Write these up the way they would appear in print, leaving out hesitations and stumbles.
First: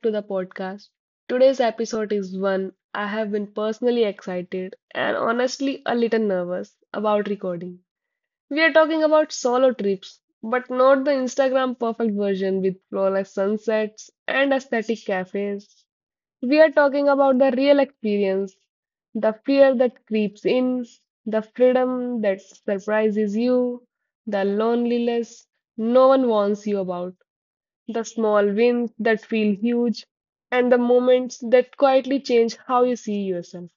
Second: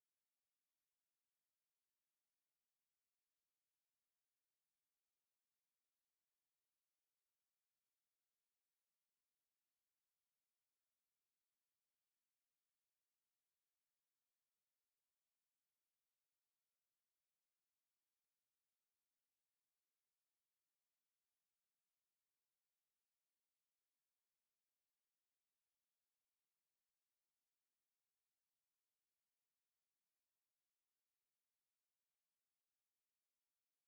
to the podcast. Today's episode is one I have been personally excited and honestly a little nervous about recording. We are talking about solo trips, but not the Instagram perfect version with flawless sunsets and aesthetic cafes. We are talking about the real experience, the fear that creeps in, the freedom that surprises you, the loneliness no one warns you about, the small wins that feel huge, and the moments that quietly change how you see yourself.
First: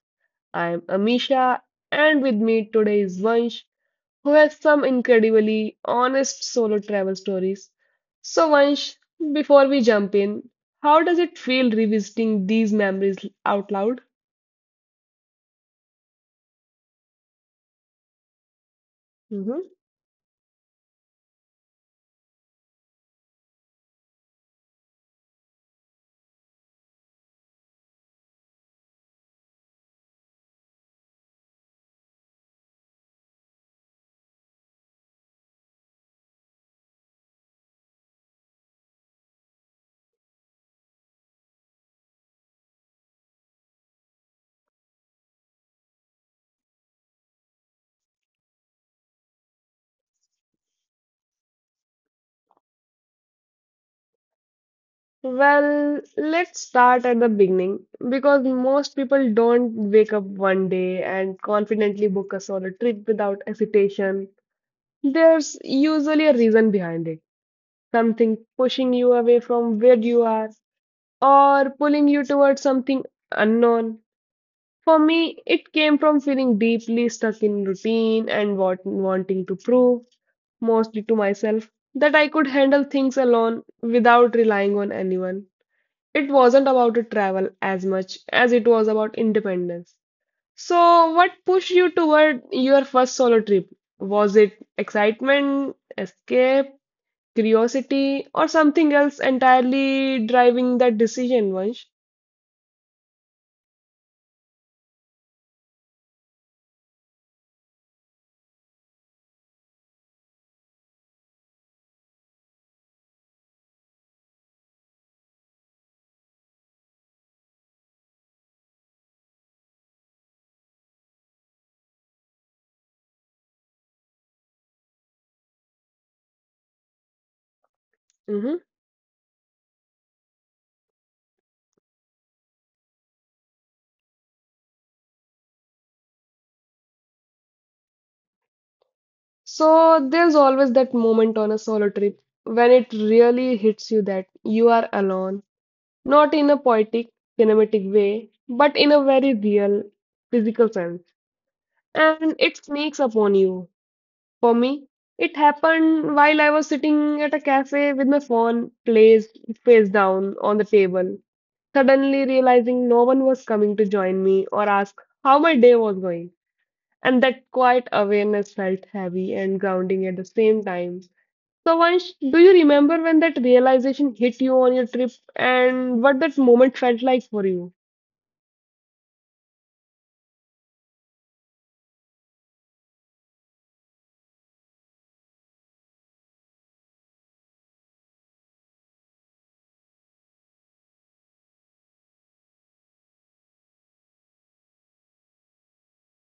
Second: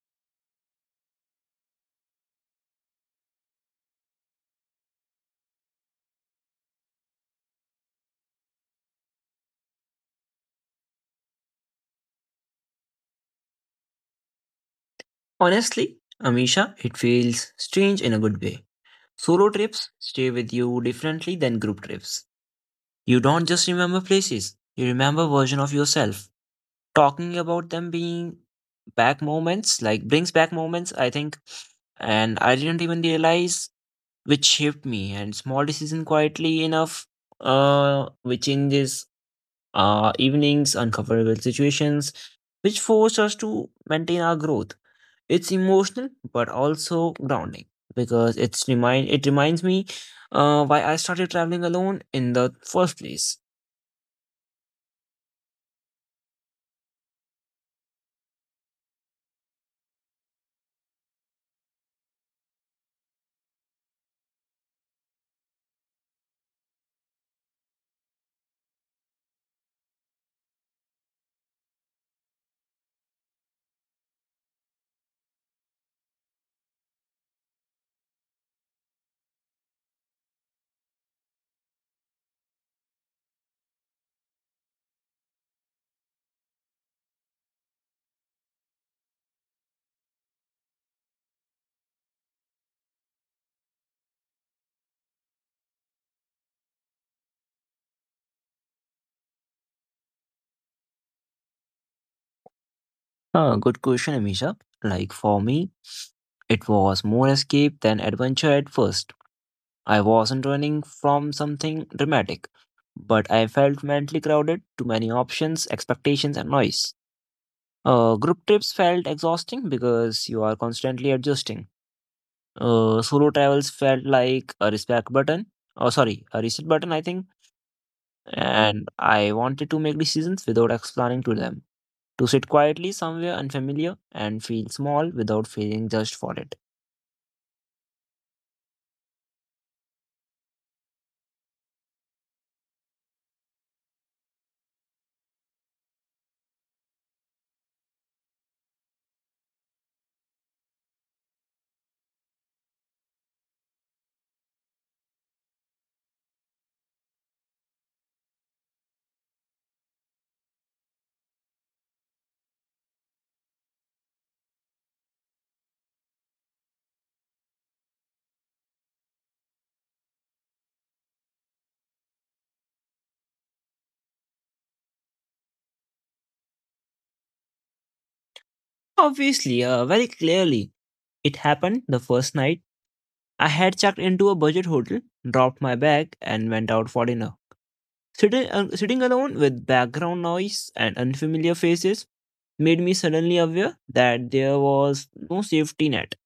I am Amisha, and with me today is Vansh, who has some incredibly honest solo travel stories. So, Vansh, before we jump in, how does it feel revisiting these memories out loud? Honestly, Amisha, it feels strange in a good way. Solo Mhm. trips stay with you differently than group trips. You don't just remember places, you remember version of yourself. Talking about them being back moments, like brings back moments, I think, and I didn't even realize which shaped me and small decision quietly enough which changes evenings, uncomfortable situations, which force us to maintain our growth. It's emotional but also grounding because it reminds me why I started traveling alone in the first place. Well, let's start at the beginning because most people don't wake up one day and confidently book a solo trip without hesitation. There's usually a reason behind it. Something pushing you away from where you are or pulling you towards something unknown. For me, it came from feeling deeply stuck in routine and wanting to prove, mostly to myself, that I could handle things alone without relying on anyone. It wasn't about to travel as much as it was about independence. So, what pushed you toward your first solo trip? Was it excitement, escape, curiosity, or something else entirely driving that decision, Vansh? Good question, Amisha. Like for me, it was more escape than adventure at first. I wasn't running from something dramatic, but I felt mentally crowded, too many options, expectations, and noise. Group trips felt exhausting because you are constantly adjusting. Solo travels felt like a respect button. Oh, sorry, a reset button, I think. Mhm. And I wanted to make decisions without explaining to them. To sit quietly somewhere unfamiliar and feel small without feeling judged for it. So there's always that moment on a solo trip when it really hits you that you are alone, not in a poetic, cinematic way, but in a very real, physical sense. And it sneaks upon you. For me, it happened while I was sitting at a cafe with my phone placed face down on the table, suddenly realizing no one was coming to join me or ask how my day was going. And that quiet awareness felt heavy and grounding at the same time. So, Vansh, do you remember when that realization hit you on your trip and what that moment felt like for you? Obviously, very clearly, it happened the first night. I had checked into a budget hotel, dropped my bag, and went out for dinner. Sitting alone with background noise and unfamiliar faces made me suddenly aware that there was no safety net.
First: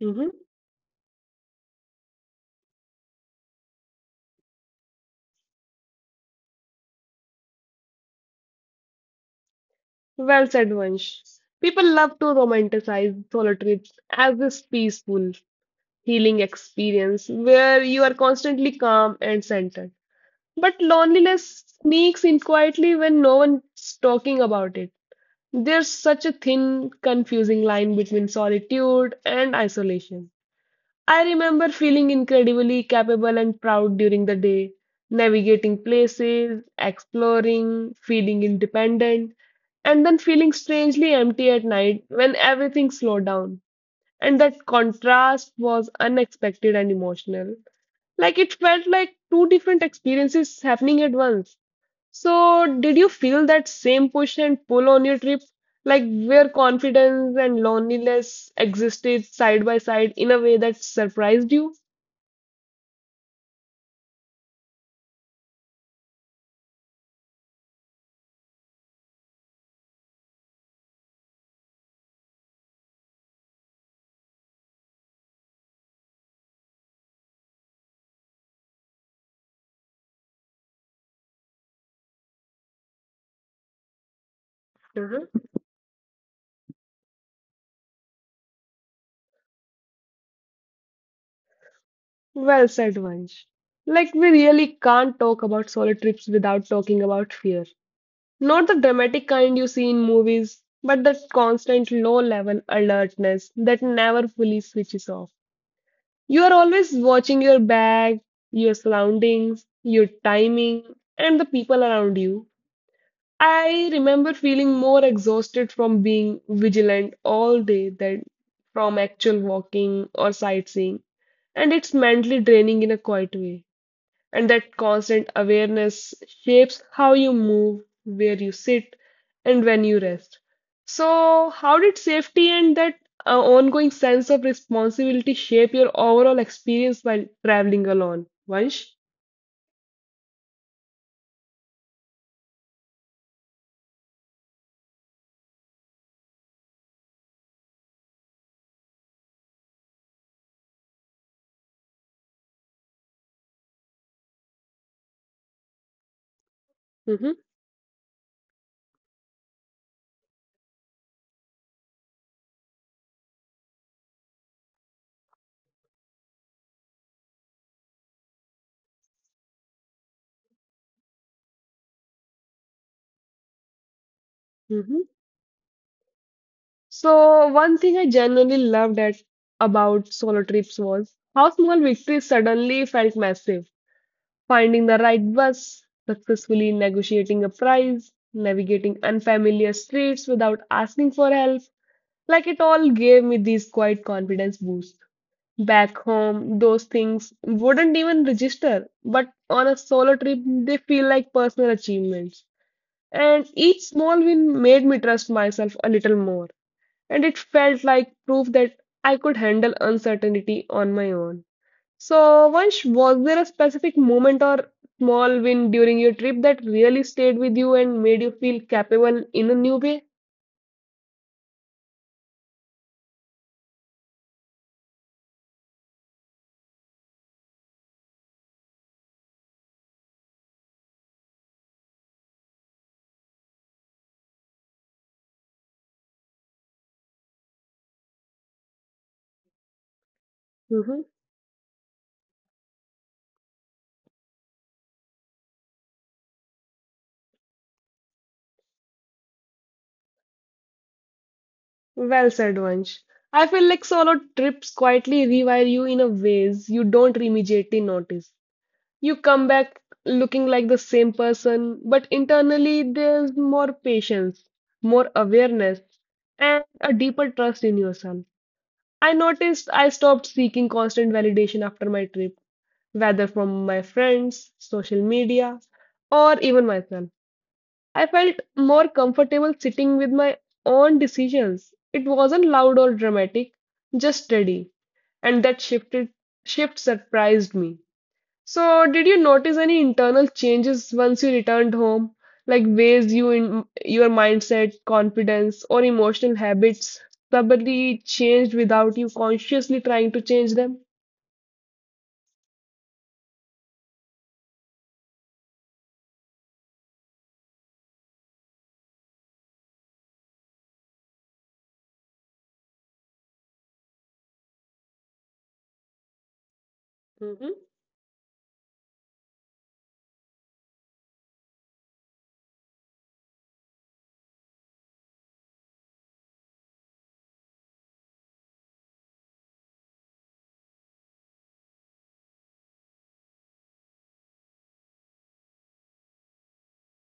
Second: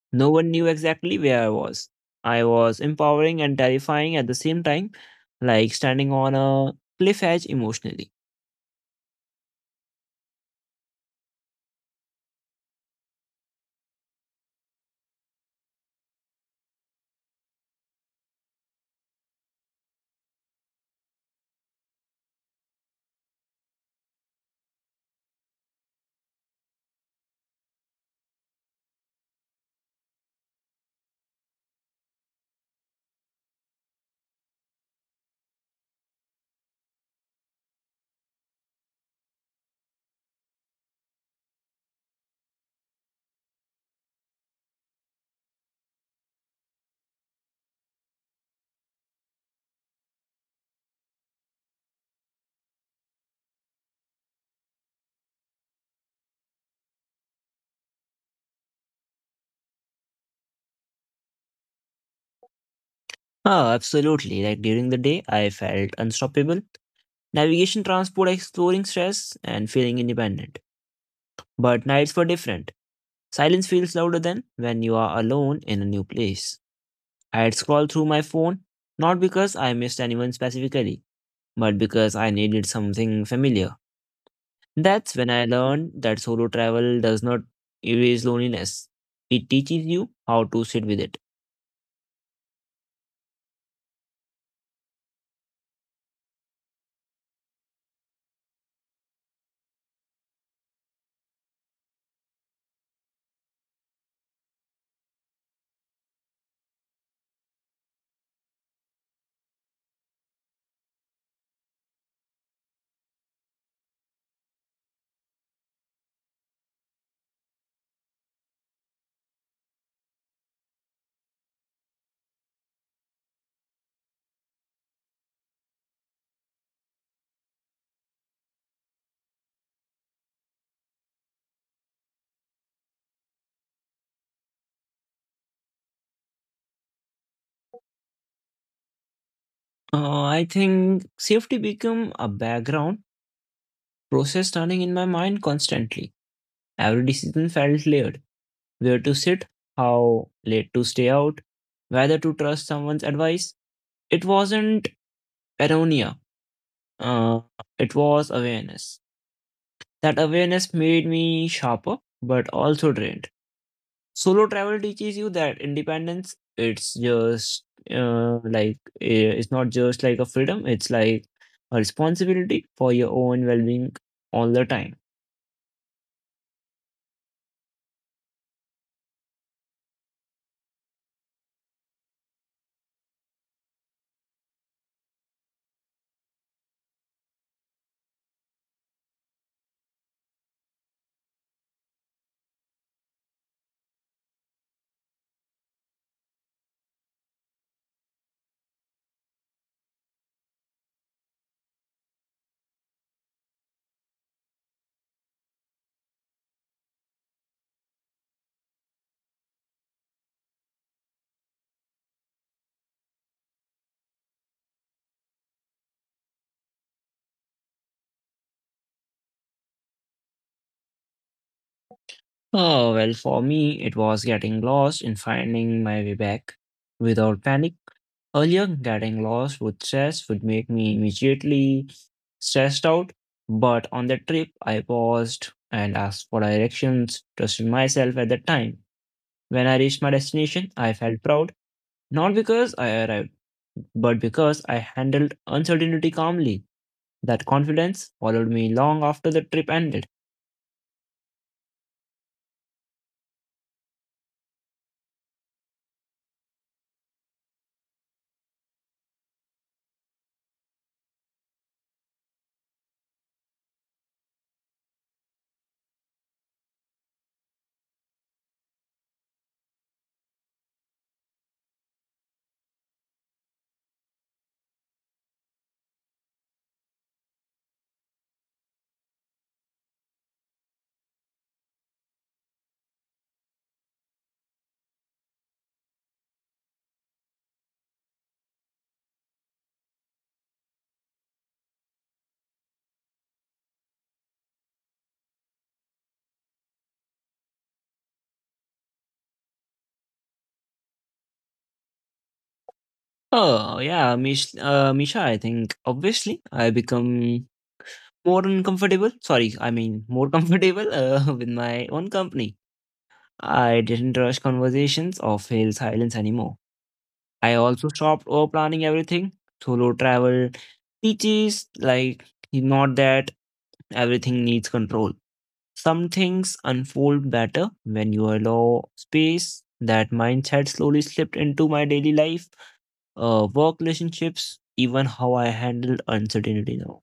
Hmm. No one knew exactly where I was. I was empowering and terrifying at the same time, like standing on a cliff edge emotionally. Well said, Vansh. People love to romanticize solo trips as this peaceful, healing experience where you are constantly calm and centered. But loneliness sneaks in quietly when no one's talking about it. There's such a thin, confusing line between solitude and isolation. I remember feeling incredibly capable and proud during the day, navigating places, exploring, feeling independent, and then feeling strangely empty at night when everything slowed down. And that contrast was unexpected and emotional. Like, it felt like two different experiences happening at once. So, did you feel that same push and pull on your trip? Like, where confidence and loneliness existed side by side in a way that surprised you? Oh, absolutely. Like during the day, I felt unstoppable. Navigation, transport, exploring stress, and feeling independent. But nights were different. Silence feels louder than when you are alone in a new place. I had scrolled through my phone, not because I missed anyone specifically, but because I needed something familiar. That's when I Mhm. learned that solo travel does not erase loneliness. It teaches you how to sit with it. Well said, Vansh. Like, we really can't talk about solo trips without talking about fear. Not the dramatic kind you see in movies, but that constant low level alertness that never fully switches off. You are always watching your bag, your surroundings, your timing, and the people around you. I remember feeling more exhausted from being vigilant all day than from actual walking or sightseeing. And it's mentally draining in a quiet way. And that constant awareness shapes how you move, where you sit, and when you rest. So, how did safety and that ongoing sense of responsibility shape your overall experience while traveling alone, Vansh? I think safety became a background process turning in my mind constantly. Every decision felt layered. Where to sit, how late to stay out, whether to trust someone's advice. It wasn't paranoia. Uh, Mm-hmm. it was awareness. That awareness made me sharper, but also drained. Solo travel teaches you that independence, it's not just like a freedom, it's like a responsibility for your own well being all the time. Mm-hmm. So, one thing I genuinely about solo trips was how small victories suddenly felt massive. Finding the right bus, successfully negotiating a price, navigating unfamiliar streets without asking for help, like, it all gave me this quiet confidence boost. Back home, those things wouldn't even register, but on a solo trip, they feel like personal achievements. And each small win made me trust myself a little more, and it felt like proof that I could handle uncertainty on my own. So, Vansh, was there a specific moment or small win during your trip that really stayed with you and made you feel capable in a new way? Oh, well, for me, it was getting lost and finding my way back without panic. Earlier, getting lost with stress would make me immediately stressed out, but on the trip, I paused and asked for directions, trusted myself at the time. When I reached my destination, I Hmm. felt proud. Not because I arrived, but because I handled uncertainty calmly. That confidence followed me long after the trip ended. Well said, Vansh. I feel like solo trips quietly rewire you in a ways you don't immediately notice. You come back looking like the same person, but internally there's more patience, more awareness, and a deeper trust in yourself. I noticed I stopped seeking constant validation after my trip, whether from my friends, social media, or even myself. I felt more comfortable sitting with my own decisions. It wasn't loud or dramatic, just steady, and that shift surprised me. So, did you notice any internal changes once you returned home, like ways you in your mindset, confidence, or emotional habits probably changed without you consciously trying to change them? Oh, yeah, Misha, I think obviously I become more uncomfortable. Sorry, I mean more comfortable with my own company. I didn't rush conversations or fail silence anymore. I Mhm. also stopped over planning everything. Solo travel teaches like not that everything needs control. Some things unfold better when you allow space. That mindset slowly slipped into my daily life, work relationships, even how I handle uncertainty now.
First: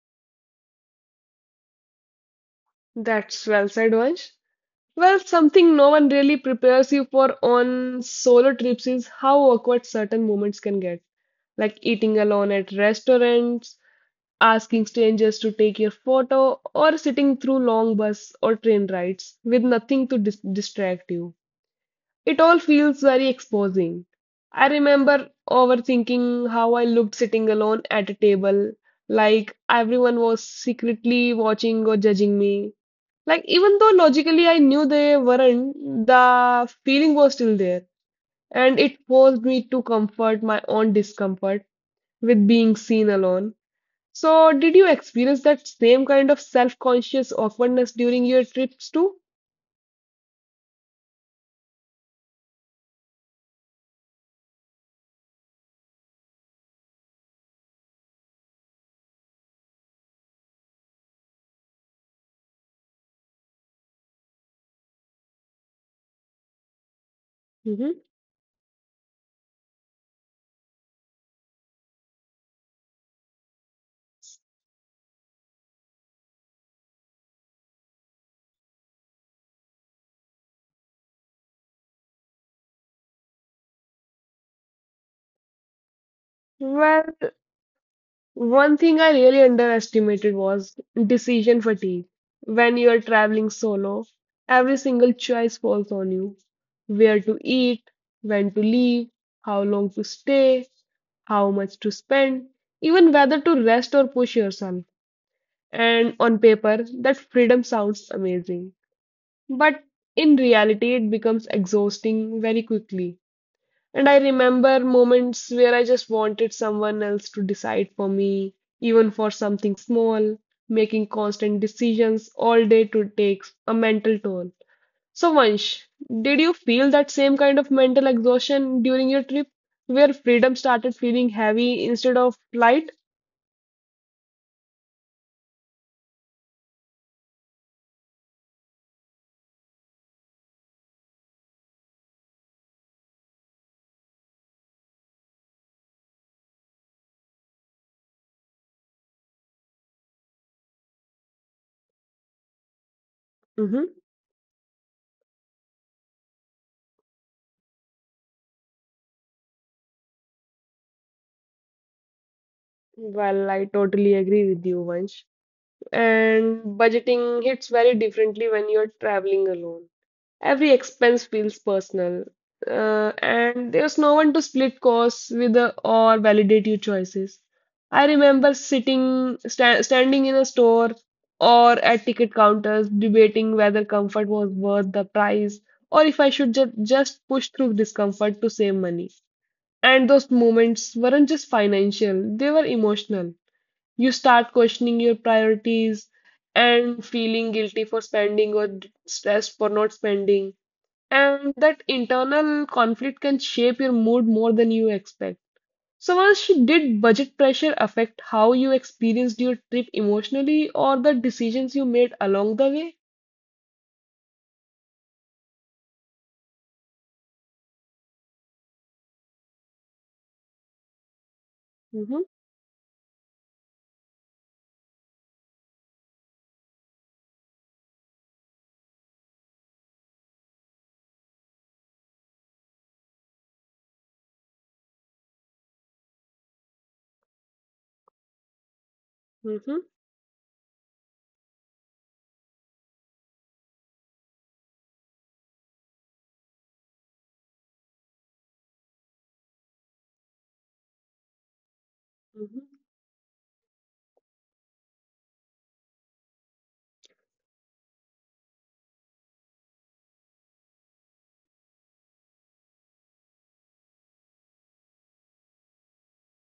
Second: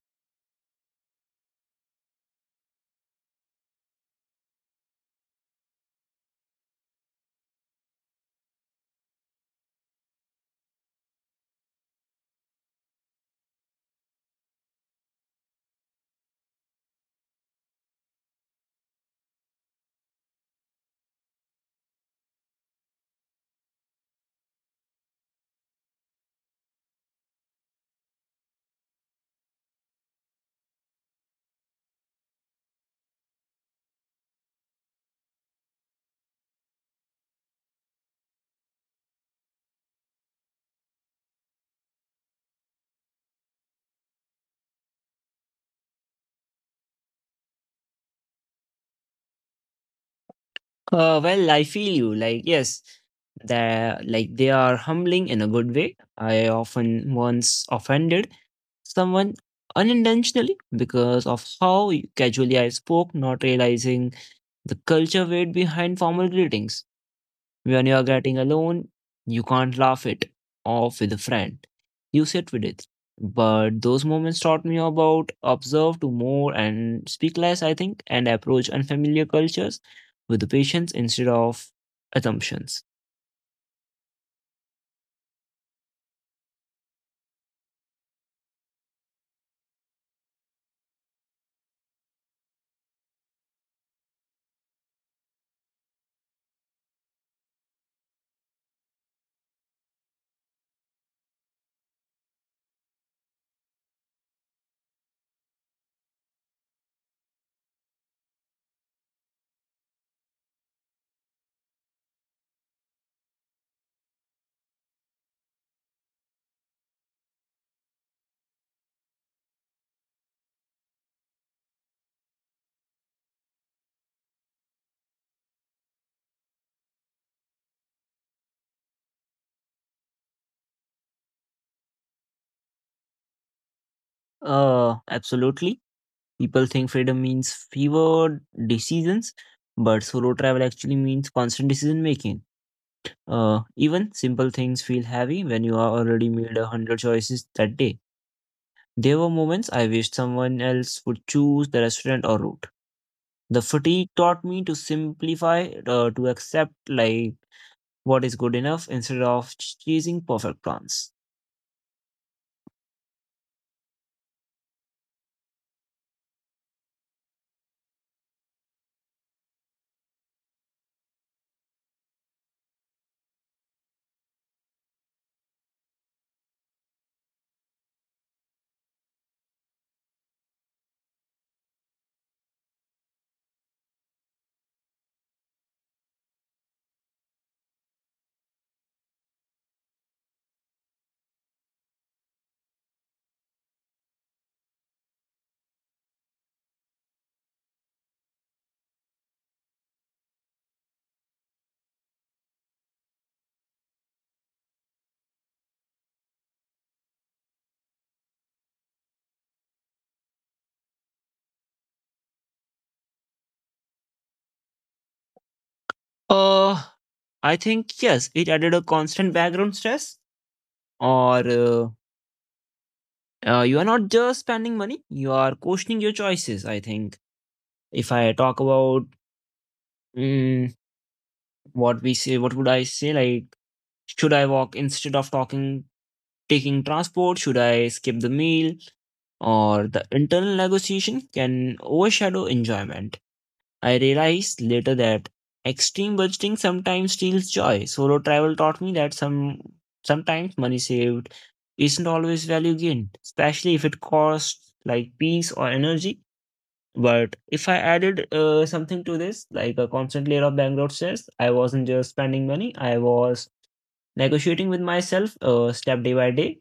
That's well said, Vansh. Well, something no one really prepares you for on solo trips is how awkward certain moments can get, like eating alone at restaurants, asking strangers to take your photo, or sitting through long bus or train rides with nothing to distract you. It all feels very exposing. I remember overthinking how I looked sitting alone at a table, like everyone was secretly watching or judging me. Like, even though logically I knew they weren't, the feeling was still there, and it forced me to comfort my own discomfort with being seen alone. So, did you experience that same kind of self-conscious awkwardness during your trips too? Well, I feel you. Like, yes, that like they are humbling in a good way. I often once offended someone unintentionally because of how casually I spoke, not realizing the culture weight behind formal greetings. When you are Hmm. getting alone, you can't laugh it off with a friend. You sit with it. But those moments taught me about observe to more and speak less, I think, and approach unfamiliar cultures with patience instead of assumptions. Well, one thing I really underestimated was decision fatigue. When you are traveling solo, every single choice falls on you. Where to eat, when to leave, how long to stay, how much to spend, even whether to rest or push yourself. And on paper, that freedom sounds amazing. But in reality, it becomes exhausting very quickly. And I remember moments where I just wanted someone else to decide for me, even for something small, making constant decisions all day to take a mental toll. So, Vansh, did you feel that same kind of mental exhaustion during your trip, where freedom started feeling heavy instead of light? Absolutely. People think freedom means fewer decisions, but solo travel actually means constant decision making. Even simple things feel heavy when you are already made a hundred choices that day. There were moments I wished someone else would choose the restaurant or route. The Hmm. fatigue taught me to simplify, to accept like what is good enough instead of chasing perfect plans. Well, I totally agree with you, Vansh. And budgeting hits very differently when you're traveling alone. Every expense feels personal, and there's no one to split costs with, or validate your choices. I remember sitting, sta standing in a store or at ticket counters, debating whether comfort was worth the price or if I should ju just push through discomfort to save money. And those moments weren't just financial, they were emotional. You start questioning your priorities and feeling guilty for spending or stressed for not spending. And that internal conflict can shape your mood more than you expect. So, Vansh, did budget pressure affect how you experienced your trip emotionally or the decisions you made along the way? Uh, I think yes, it added a constant background stress, or uh, Mm-hmm. uh, you are not just spending money; you are questioning your choices. I think if I talk about mm, what we say, what would I say? Like, should I walk instead of talking, taking transport? Should I skip the meal? Mm-hmm. Or the internal negotiation can overshadow enjoyment. I realized later that extreme budgeting sometimes steals joy. Solo travel taught me that sometimes money saved isn't always Mm-hmm. value gained, especially if it costs like peace or energy. But if I added something to this, like a constant layer of background stress, I wasn't just spending money. I was negotiating with myself step day by day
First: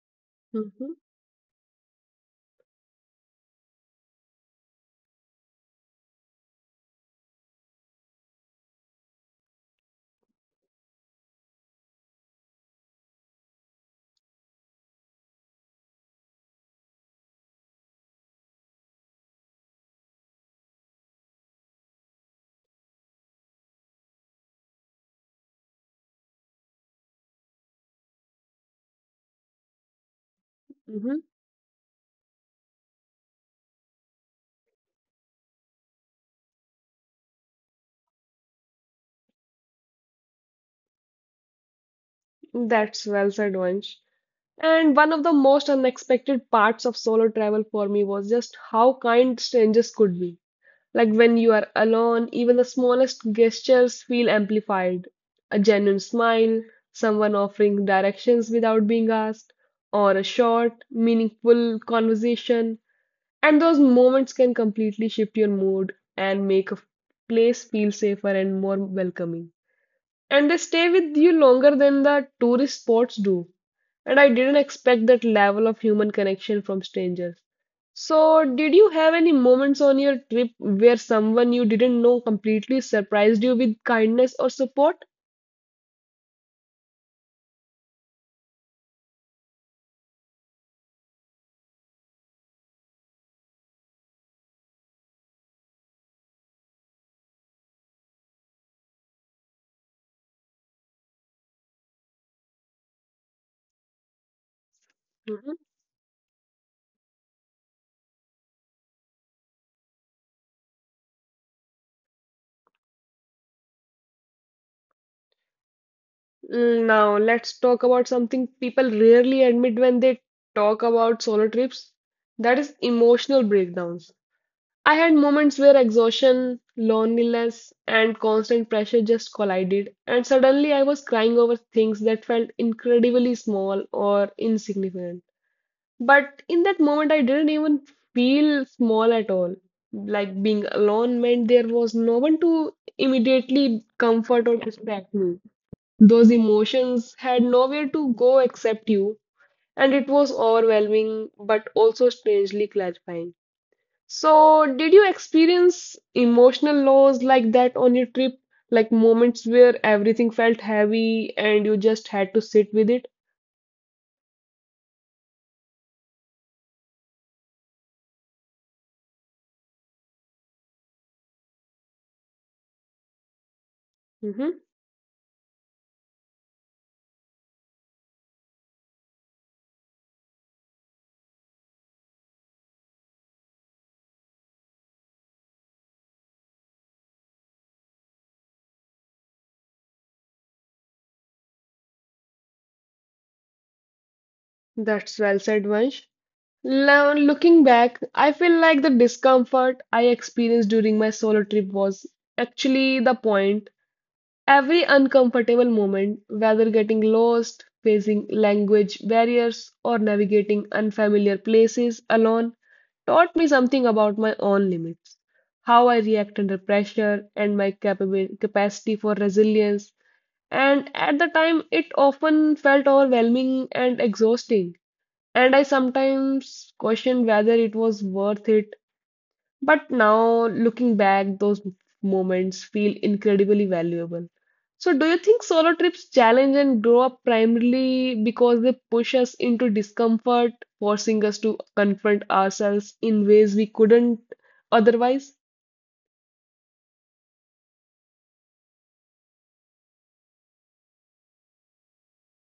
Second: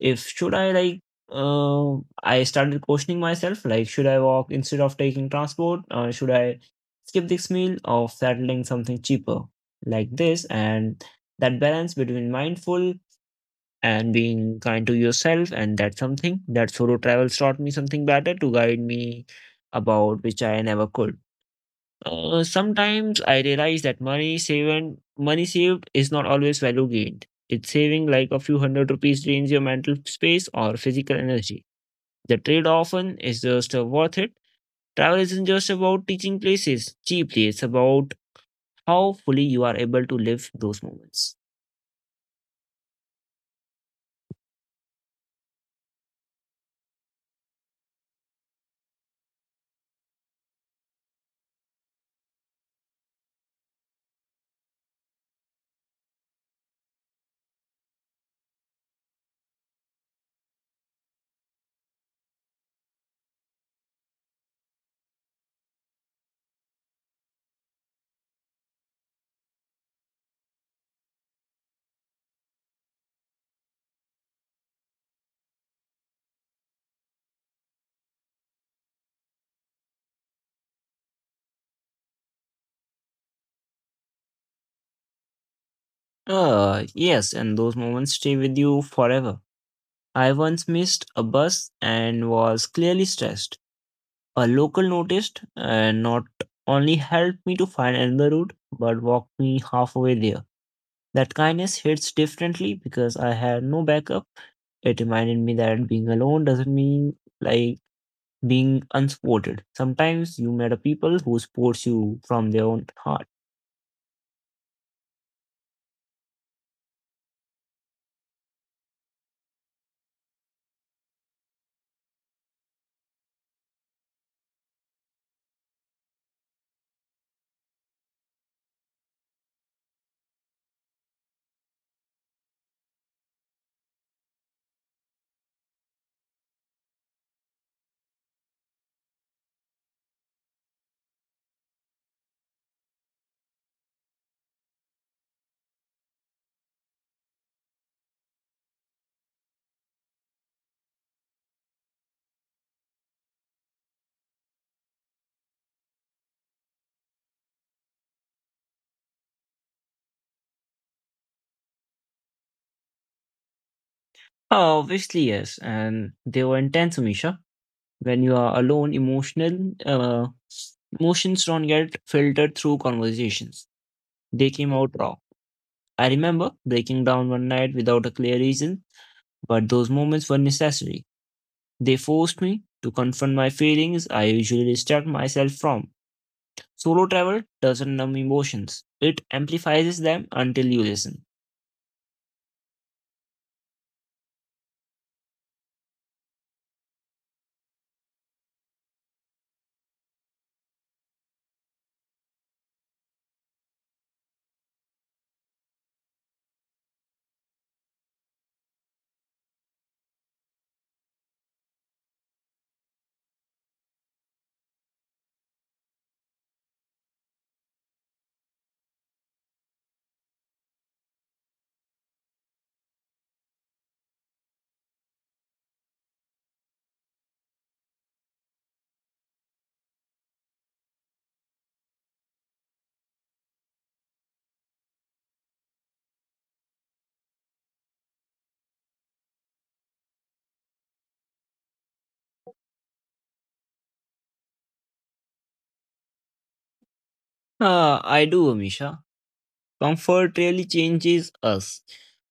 if should I Mm-hmm. like uh, I started questioning myself, like should I walk instead of taking transport, or should I skip this meal or settling something cheaper like this? And that balance between mindful and being kind to yourself, and that's something that solo travels taught me something better to guide me about which I never could. Sometimes I realize that money saved is not always value gained. It's saving like a few hundred rupees drains your mental space or physical Mm-hmm. energy. The trade often is just worth it. Travel isn't just about teaching places cheaply, it's about how fully you are able to live those moments. That's well said, Vansh. And one of the most unexpected parts of solo travel for me was just how kind strangers could be. Like, when you are alone, even the smallest gestures feel amplified. A genuine smile, someone offering directions without being asked, or a short, meaningful conversation. And those moments can completely shift your mood and make a place feel safer and more welcoming, and they stay with you longer than the tourist spots do. And I didn't expect that level of human connection from strangers. So, did you have any moments on your trip where someone you didn't know completely surprised you with kindness or support? Yes, and those moments stay with you forever. I once missed a bus and was clearly stressed. A local noticed and not only helped me to find another route, but walked me halfway there. That kindness hits differently because I had no backup. It reminded me Mhm. that being alone doesn't mean like being unsupported. Sometimes you met a people who supports you from their own heart. Mm. Now, let's talk about something people rarely admit when they talk about solo trips. That is emotional breakdowns. I had moments where exhaustion, loneliness, and constant pressure just collided, and suddenly I was crying over things that felt incredibly small or insignificant. But in that moment, I didn't even feel small at all. Like, being alone meant there was no one to immediately comfort or distract me. Those emotions had nowhere to go except you, and it was overwhelming but also strangely clarifying. So, did you experience emotional lows like that on your trip? Like, moments where everything felt heavy and you just had to sit with it? Oh, obviously, yes, and they were intense, Misha. When you are alone, emotional emotions don't get filtered through conversations. They Hmm. came out raw. I remember breaking down one night without a clear reason, but those moments were necessary. They forced me to confront my feelings I usually distract myself from. Solo travel doesn't numb emotions, it amplifies them until you listen. That's well said, Vansh. Now, looking back, I feel like the discomfort I experienced during my solo trip was actually the point. Every uncomfortable moment, whether getting lost, facing language barriers, or navigating unfamiliar places alone, taught me something about my own limits, how I react under pressure, and my capacity for resilience. And at the time, it often felt overwhelming and exhausting. And I sometimes questioned whether it was worth it, but now, looking back, those moments feel incredibly valuable. So, do you think solo trips challenge and grow up primarily because they push us into discomfort, forcing us to confront ourselves in ways we couldn't otherwise? Ah, I do, Amisha. Comfort really changes us.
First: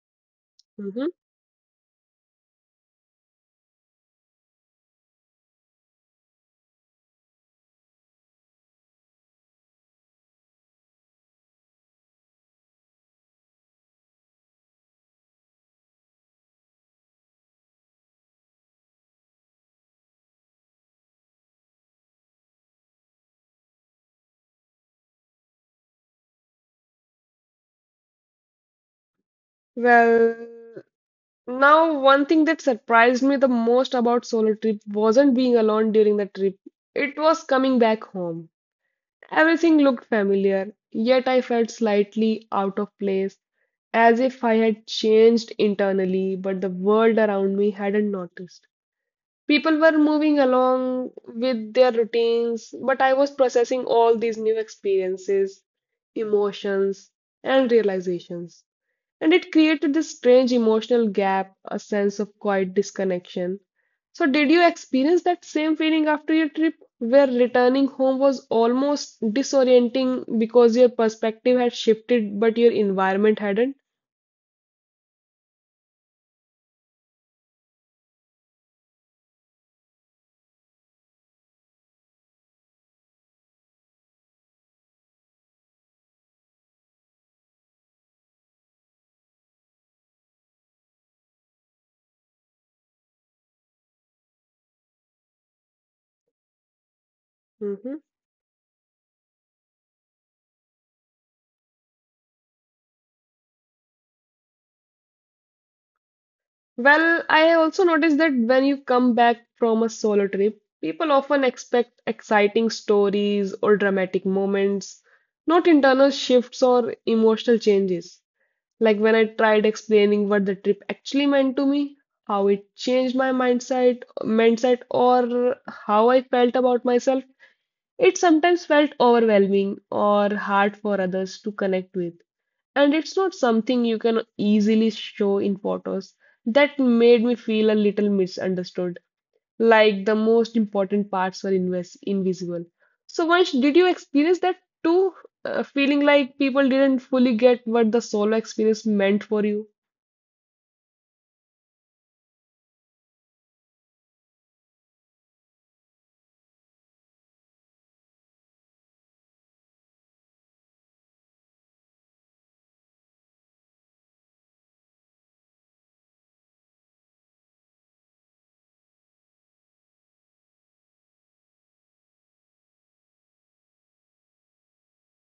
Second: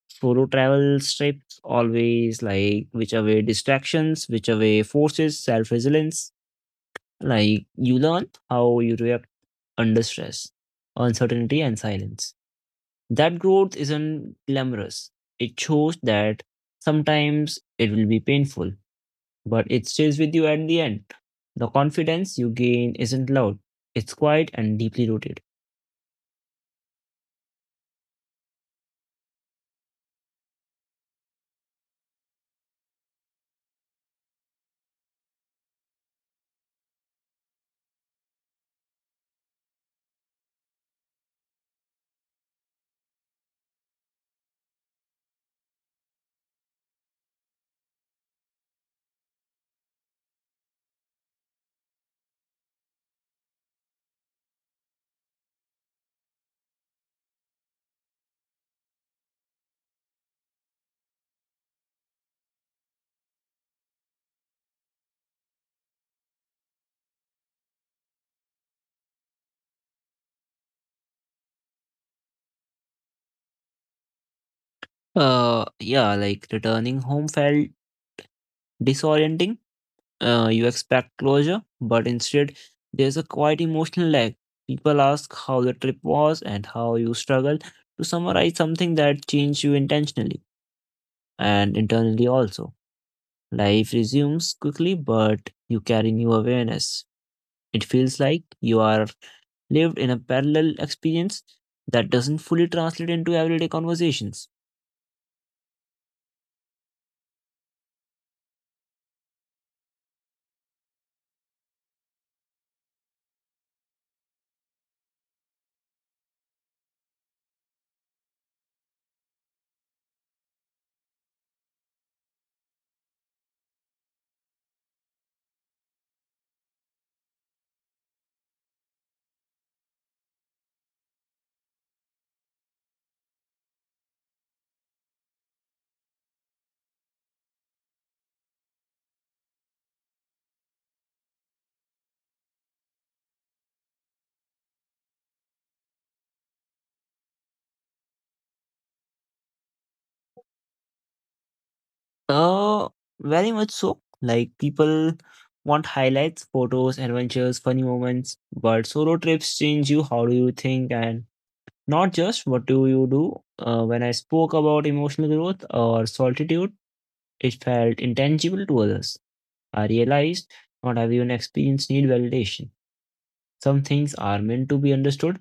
Solo travel Mhm. strips always like which away distractions, which away forces, self resilience. Like you learn how you react under stress, uncertainty, and silence. That growth isn't glamorous. It shows that sometimes it will be painful, but it stays with you at the end. The confidence you gain isn't loud, it's quiet and deeply rooted. Well, now, one thing that surprised me the most about solo trip wasn't being alone during the trip, it was coming back home. Everything looked familiar, yet I felt slightly out of place, as if I had changed internally, but the world around me hadn't noticed. People were moving along with their routines, but I was processing all these new experiences, emotions, and realizations. And it created this strange emotional gap, a sense of quiet disconnection. So, did you experience that same feeling after your trip, where returning home was almost disorienting because your perspective had shifted but your environment hadn't? Yeah, like returning home felt disorienting. You expect closure, but instead, there's a quite emotional lag. People ask how the trip was and how you struggled to summarize something that changed you intentionally and internally also. Life resumes quickly, but you carry new awareness. It Mhm. feels like you are lived in a parallel experience that doesn't fully translate into everyday conversations. Well, I also noticed that when you come back from a solo trip, people often expect exciting stories or dramatic moments, not internal shifts or emotional changes. Like when I tried explaining what the trip actually meant to me, how it changed my mindset or how I felt about myself, it sometimes felt overwhelming or hard for others to connect with. And it's not something you can easily show in photos. That made me feel a little misunderstood, like the most important parts were invisible. So, Vansh, did you experience that too? Feeling like people didn't fully get what the solo experience meant for you. Uh, Very much so. Like people want highlights, photos, adventures, funny moments, but solo trips change you. How do you think? And not just what do you do. When I spoke about emotional growth or solitude, it felt intangible to others. I realized not everyone experience need validation. Some things are meant to be understood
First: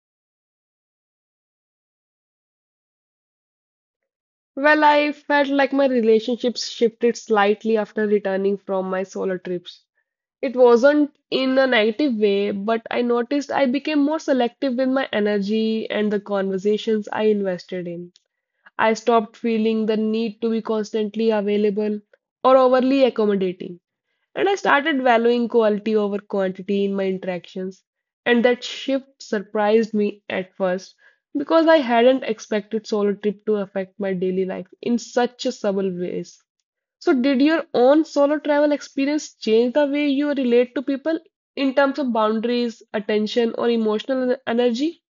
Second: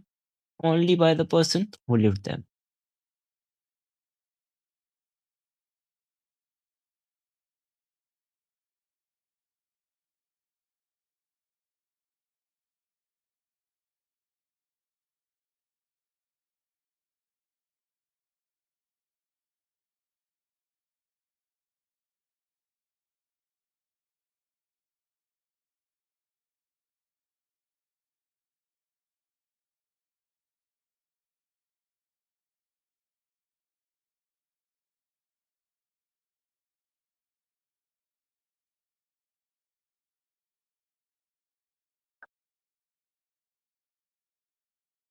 only by the person who lived them. Well, I felt like my relationships shifted slightly after returning from my solo trips. It wasn't in a negative way, but I noticed I became more selective with my energy and the conversations I invested in. I stopped feeling the need to be constantly available or overly accommodating. And I started valuing quality over quantity in my interactions. And that shift surprised me at first because I hadn't expected solo trip to affect my daily life in such a subtle ways. So did your own solo travel experience change the way you relate to people in terms of boundaries, attention, or emotional energy?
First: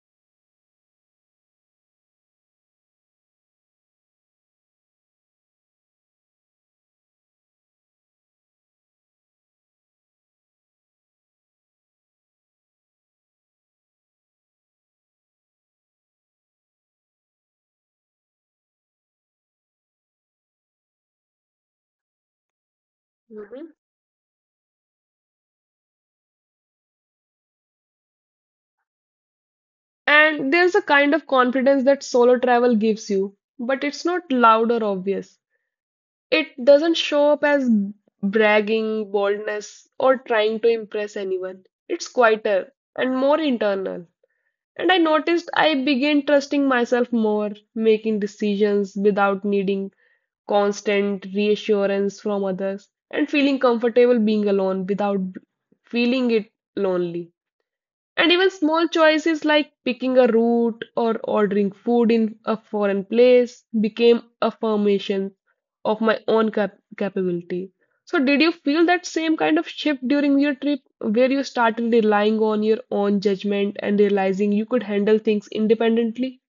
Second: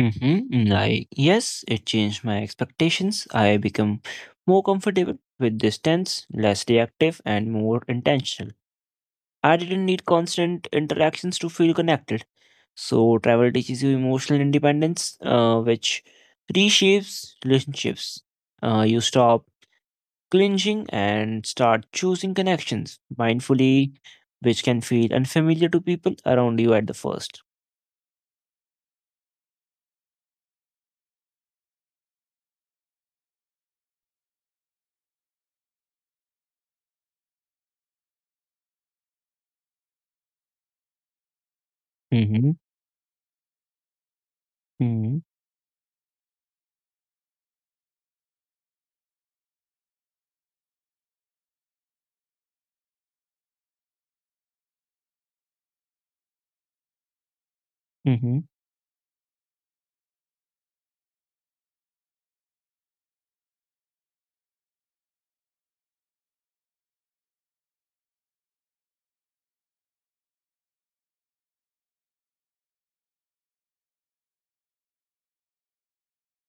Mm-hmm. Like, yes, it changed my expectations. I become more comfortable with distance, less reactive, and more intentional. I didn't need constant interactions to feel connected. So, travel teaches you emotional independence, which reshapes relationships. You stop clinching and start choosing connections Mhm. mindfully, which can feel unfamiliar to people around you at the first. And there's a kind of confidence that solo travel gives you, but it's not loud or obvious. It doesn't show up as bragging, boldness, or trying to impress anyone. It's Mm-hmm. quieter and more internal. And I Mm-hmm. noticed I began trusting myself more, making decisions without needing constant reassurance from others, and feeling comfortable being alone without feeling it lonely. And Mm-hmm. even small choices like picking a route or ordering food in a foreign place became affirmations of my own capability. So, did you feel that same kind of shift during your trip where you started relying on your own judgment and realizing you could handle things independently?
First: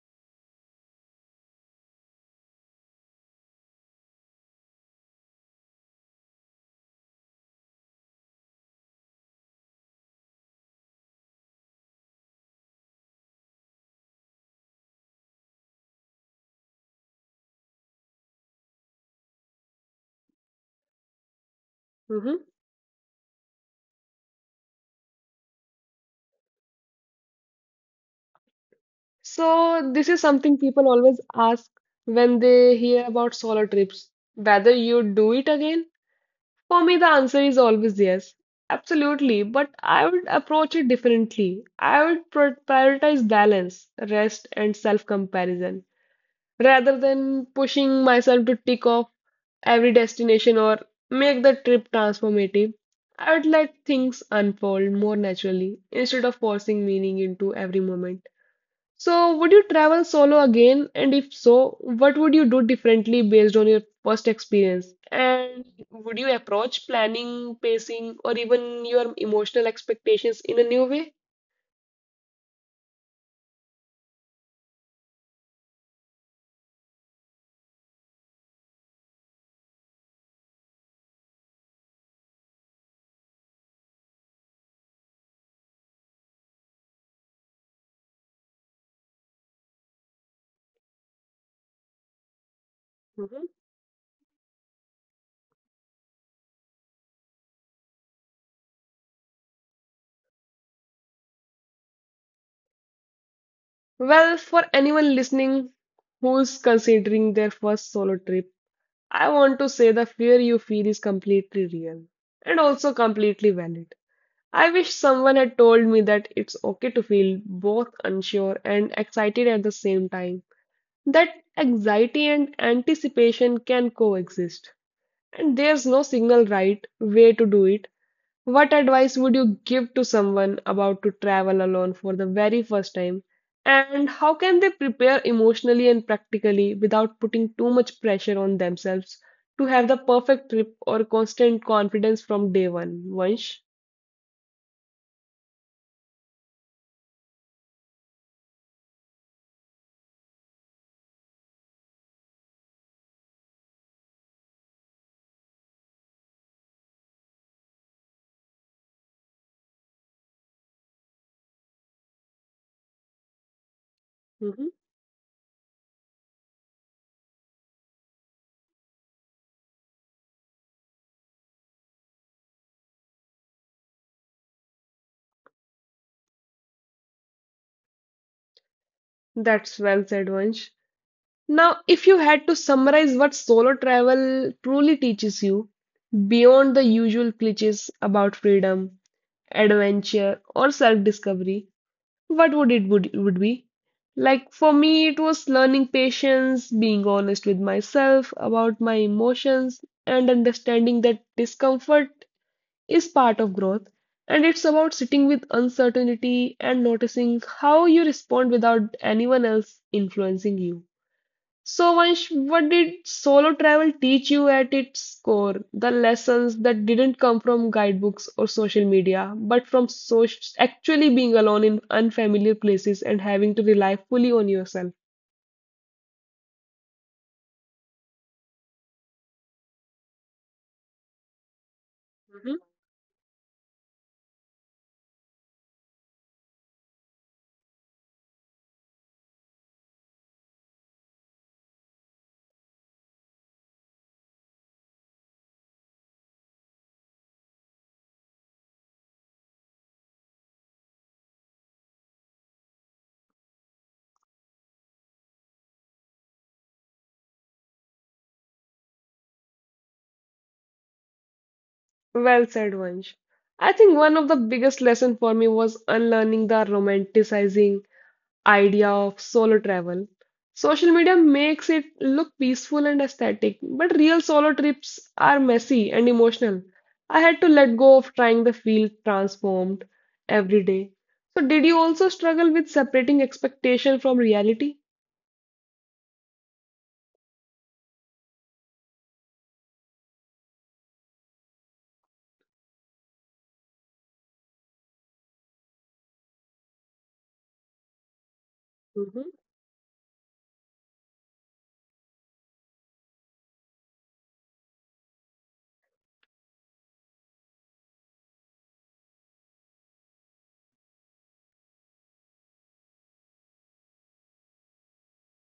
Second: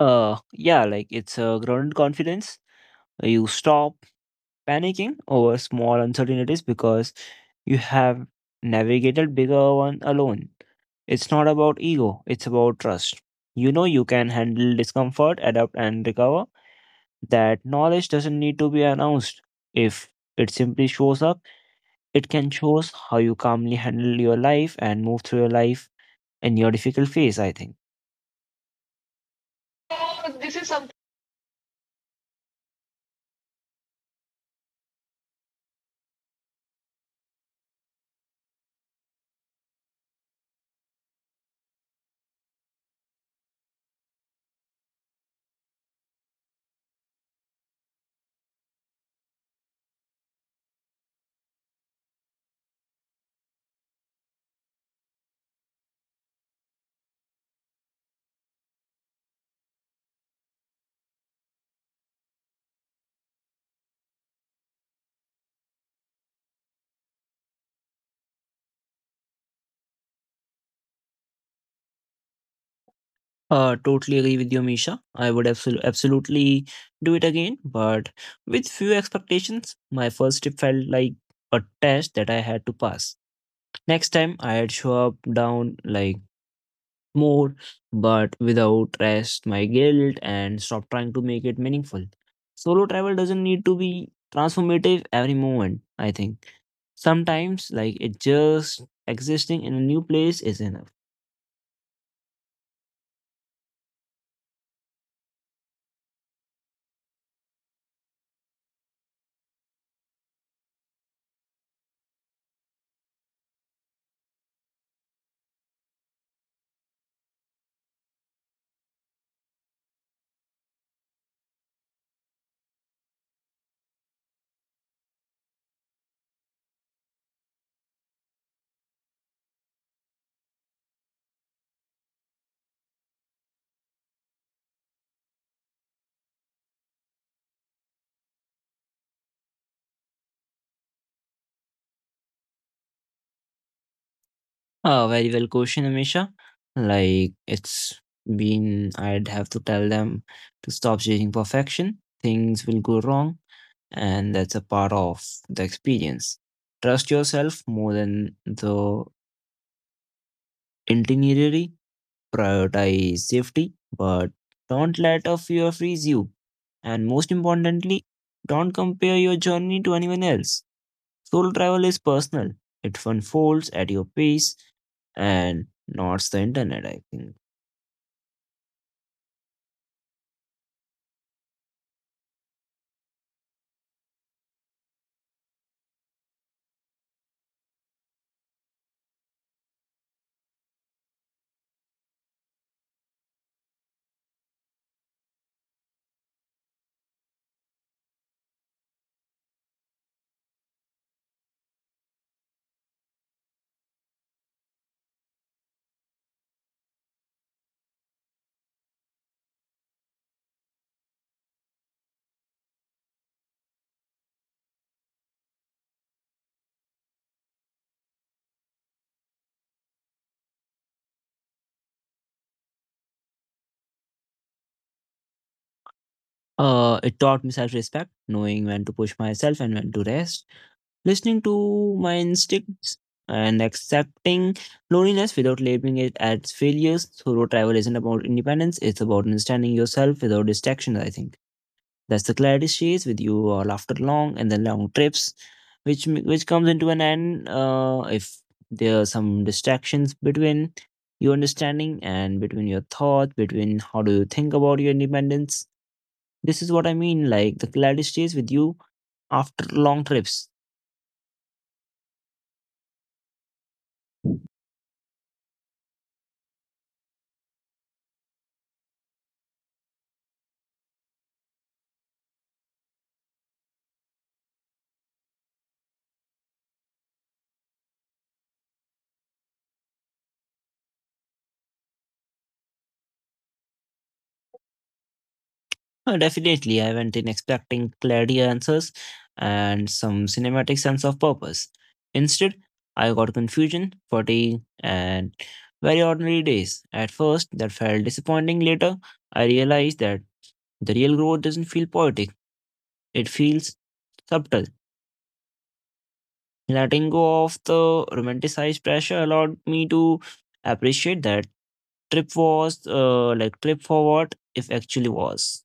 Yeah, like it's a grounded confidence. You stop panicking over small uncertainties because you have navigated bigger one alone. It's not about ego, it's about trust. You know you can handle discomfort, adapt, and recover. That knowledge doesn't need to be announced if it simply shows up. It Mhm. can shows how you calmly handle your life and move through your life in your difficult phase, I think. So, this is This something is people something. always ask when they hear about solo trips, whether you do it again. For me, the answer is always yes. Absolutely, but I would approach it differently. I would pr prioritize balance, rest, and self-comparison rather than pushing myself to tick off every destination or make the trip transformative. I would let things unfold more naturally instead of forcing meaning into every moment. So, would you travel solo again? And if so, what would you do differently based on your first experience? And would you approach planning, pacing, or even your emotional expectations in a new way? Totally agree with you, Misha. I would absolutely do it again, but with few expectations. My first trip felt like a test that I had to pass. Next time, I had show up down like more, but without rest, my guilt, and stop trying to make it meaningful. Solo travel doesn't Mhm. need to be transformative every moment, I think. Sometimes, like it just existing in a new place is enough. Well, for anyone listening who's considering their first solo trip, I want to say the fear you feel is completely real and also completely valid. I wish someone had told me that it's okay to feel both unsure and excited at the same time. That anxiety and anticipation can coexist. And there's no single right way to do it. What advice would you give to someone about to travel alone for the very first time? And how can they prepare emotionally and practically without putting too much pressure on themselves to have the perfect trip or constant confidence from day one? Vansh? Very well question, Amisha. Like it's been, I'd have to tell them to stop chasing perfection. Things will go wrong, and that's a part of the experience. Trust yourself more than the itinerary. Prioritize safety, but Mhm. don't let a fear freeze you. And most importantly, don't compare your journey to anyone else. Soul travel is personal. It unfolds at your pace and not the internet, I think. That's well said, Vansh. Now, if you had to summarize what solo travel truly teaches you, beyond the usual cliches about freedom, adventure, or self-discovery, what would it would be? Like for me, it was learning patience, being honest with myself about my emotions, and understanding that discomfort is part of growth. And it's about sitting with uncertainty and noticing how you respond without anyone else influencing you. So, Vansh, what did solo travel teach you at its core? The lessons that didn't come from guidebooks or social media, but from actually being alone in unfamiliar places and having to rely fully on yourself. It taught me self respect, knowing when to push myself and when to rest, listening to my Mhm. instincts, and accepting loneliness without labeling it as failures. Solo travel isn't about independence, it's about understanding yourself without distractions, I think. That's the clarity stays with you all after long and then long trips, which which comes into an end if there are some distractions between your understanding and between your thought, between how do you think about your independence. This is what I mean. Like the clarity stays with you after long trips. Well said, Vansh. I think one of the biggest lessons for me was unlearning the romanticizing idea of solo travel. Social media makes it look peaceful and aesthetic, but real solo trips are messy and emotional. I had to let go of trying to feel transformed every day. So, did you also struggle with separating expectation from reality? Oh, definitely, I went in expecting clarity answers and some cinematic sense of purpose. Instead, I got confusion, fatigue, and very ordinary days. At first, that felt disappointing. Later, Mhm. I realized that the real growth doesn't feel poetic, it feels subtle. Letting go of the romanticized pressure allowed me to appreciate that trip was like trip for what if actually was.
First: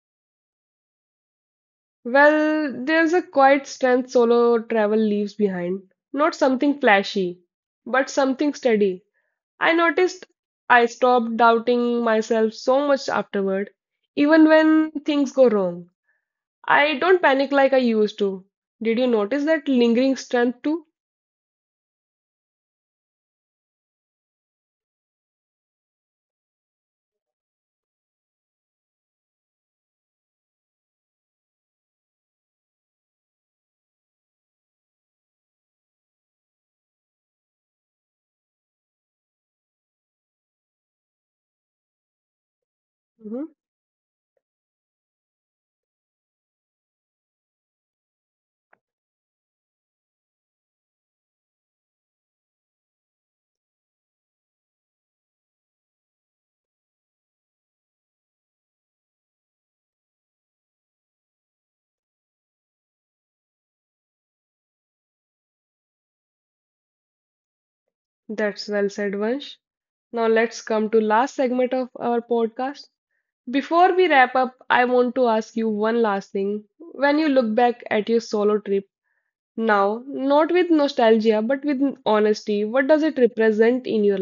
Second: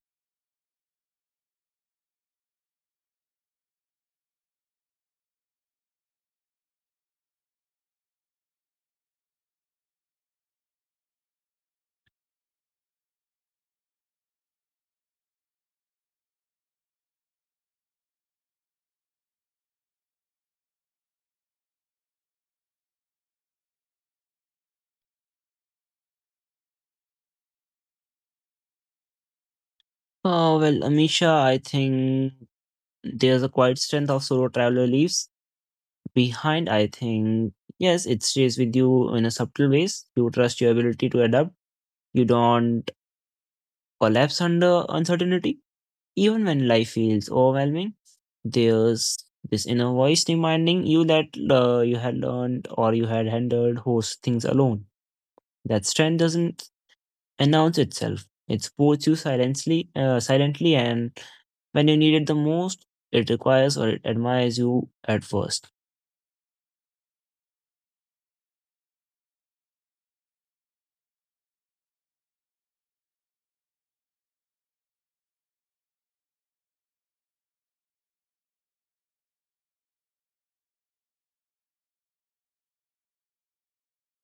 Well, there's a quiet strength solo travel leaves behind. Not something flashy, but something steady. I noticed I stopped doubting myself so much afterward, even when things go wrong. I don't panic like I used to. Did you notice that lingering strength too? Oh well, Amisha, I think there's a quiet strength of solo traveler leaves behind, I think. Yes, it stays with you in a subtle ways. You trust your ability to adapt. You don't Mhm. collapse under uncertainty. Even when life feels overwhelming, there's this inner voice reminding you that you had learned or you had handled those things alone. That strength doesn't announce itself. It supports you silently, and when you need it the most, it requires or it admires you at first. That's well said, Vansh. Now let's come to last segment of our podcast. Before we wrap up, I want to ask you one last thing. When you look back at your solo trip now, not with nostalgia, but with honesty, what does it represent in your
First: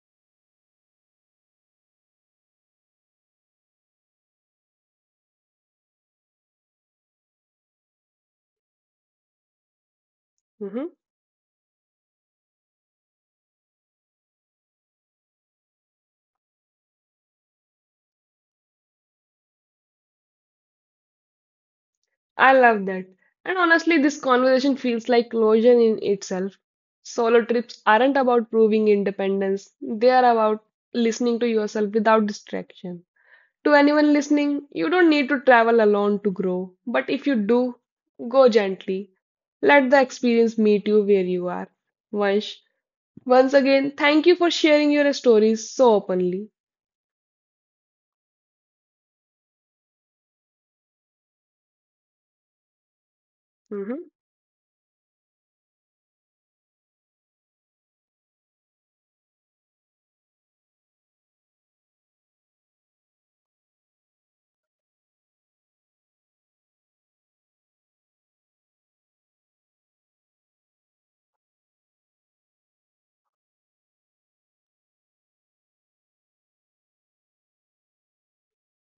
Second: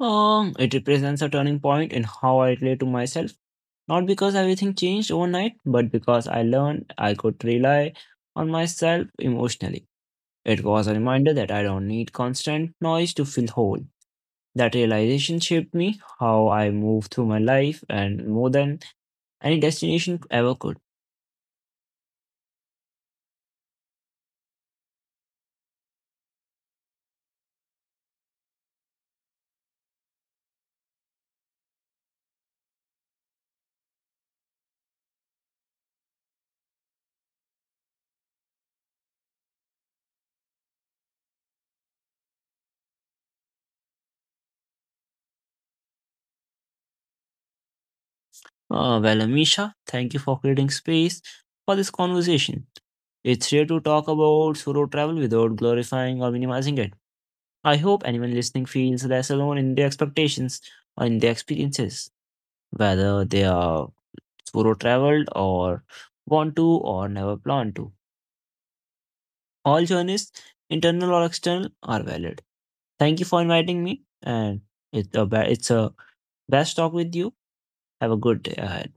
It represents a turning point in how I relate to myself. Not because everything changed overnight, but because I learned I could rely on myself emotionally. It was life? a reminder that I don't need constant noise to feel whole. That realization shaped me, how I move through my life, and more than any destination ever could. I love that. And honestly, this conversation feels like closure in itself. Solo trips aren't about proving independence, they are about listening to yourself without distraction. To anyone listening, you don't need to travel alone to grow, but if you do, go gently. Let the experience meet you where you are. Vansh, once again, thank you for sharing your stories so openly. Well, Amisha, thank you for creating space for this conversation. It's here to Mhm. talk about solo travel without glorifying or minimizing it. I hope anyone listening feels less alone in their expectations or in their experiences, whether they are solo traveled or want to or never plan to. All journeys, internal or external, are valid. Thank you for inviting me, and it's a best talk with you. Have a good day ahead.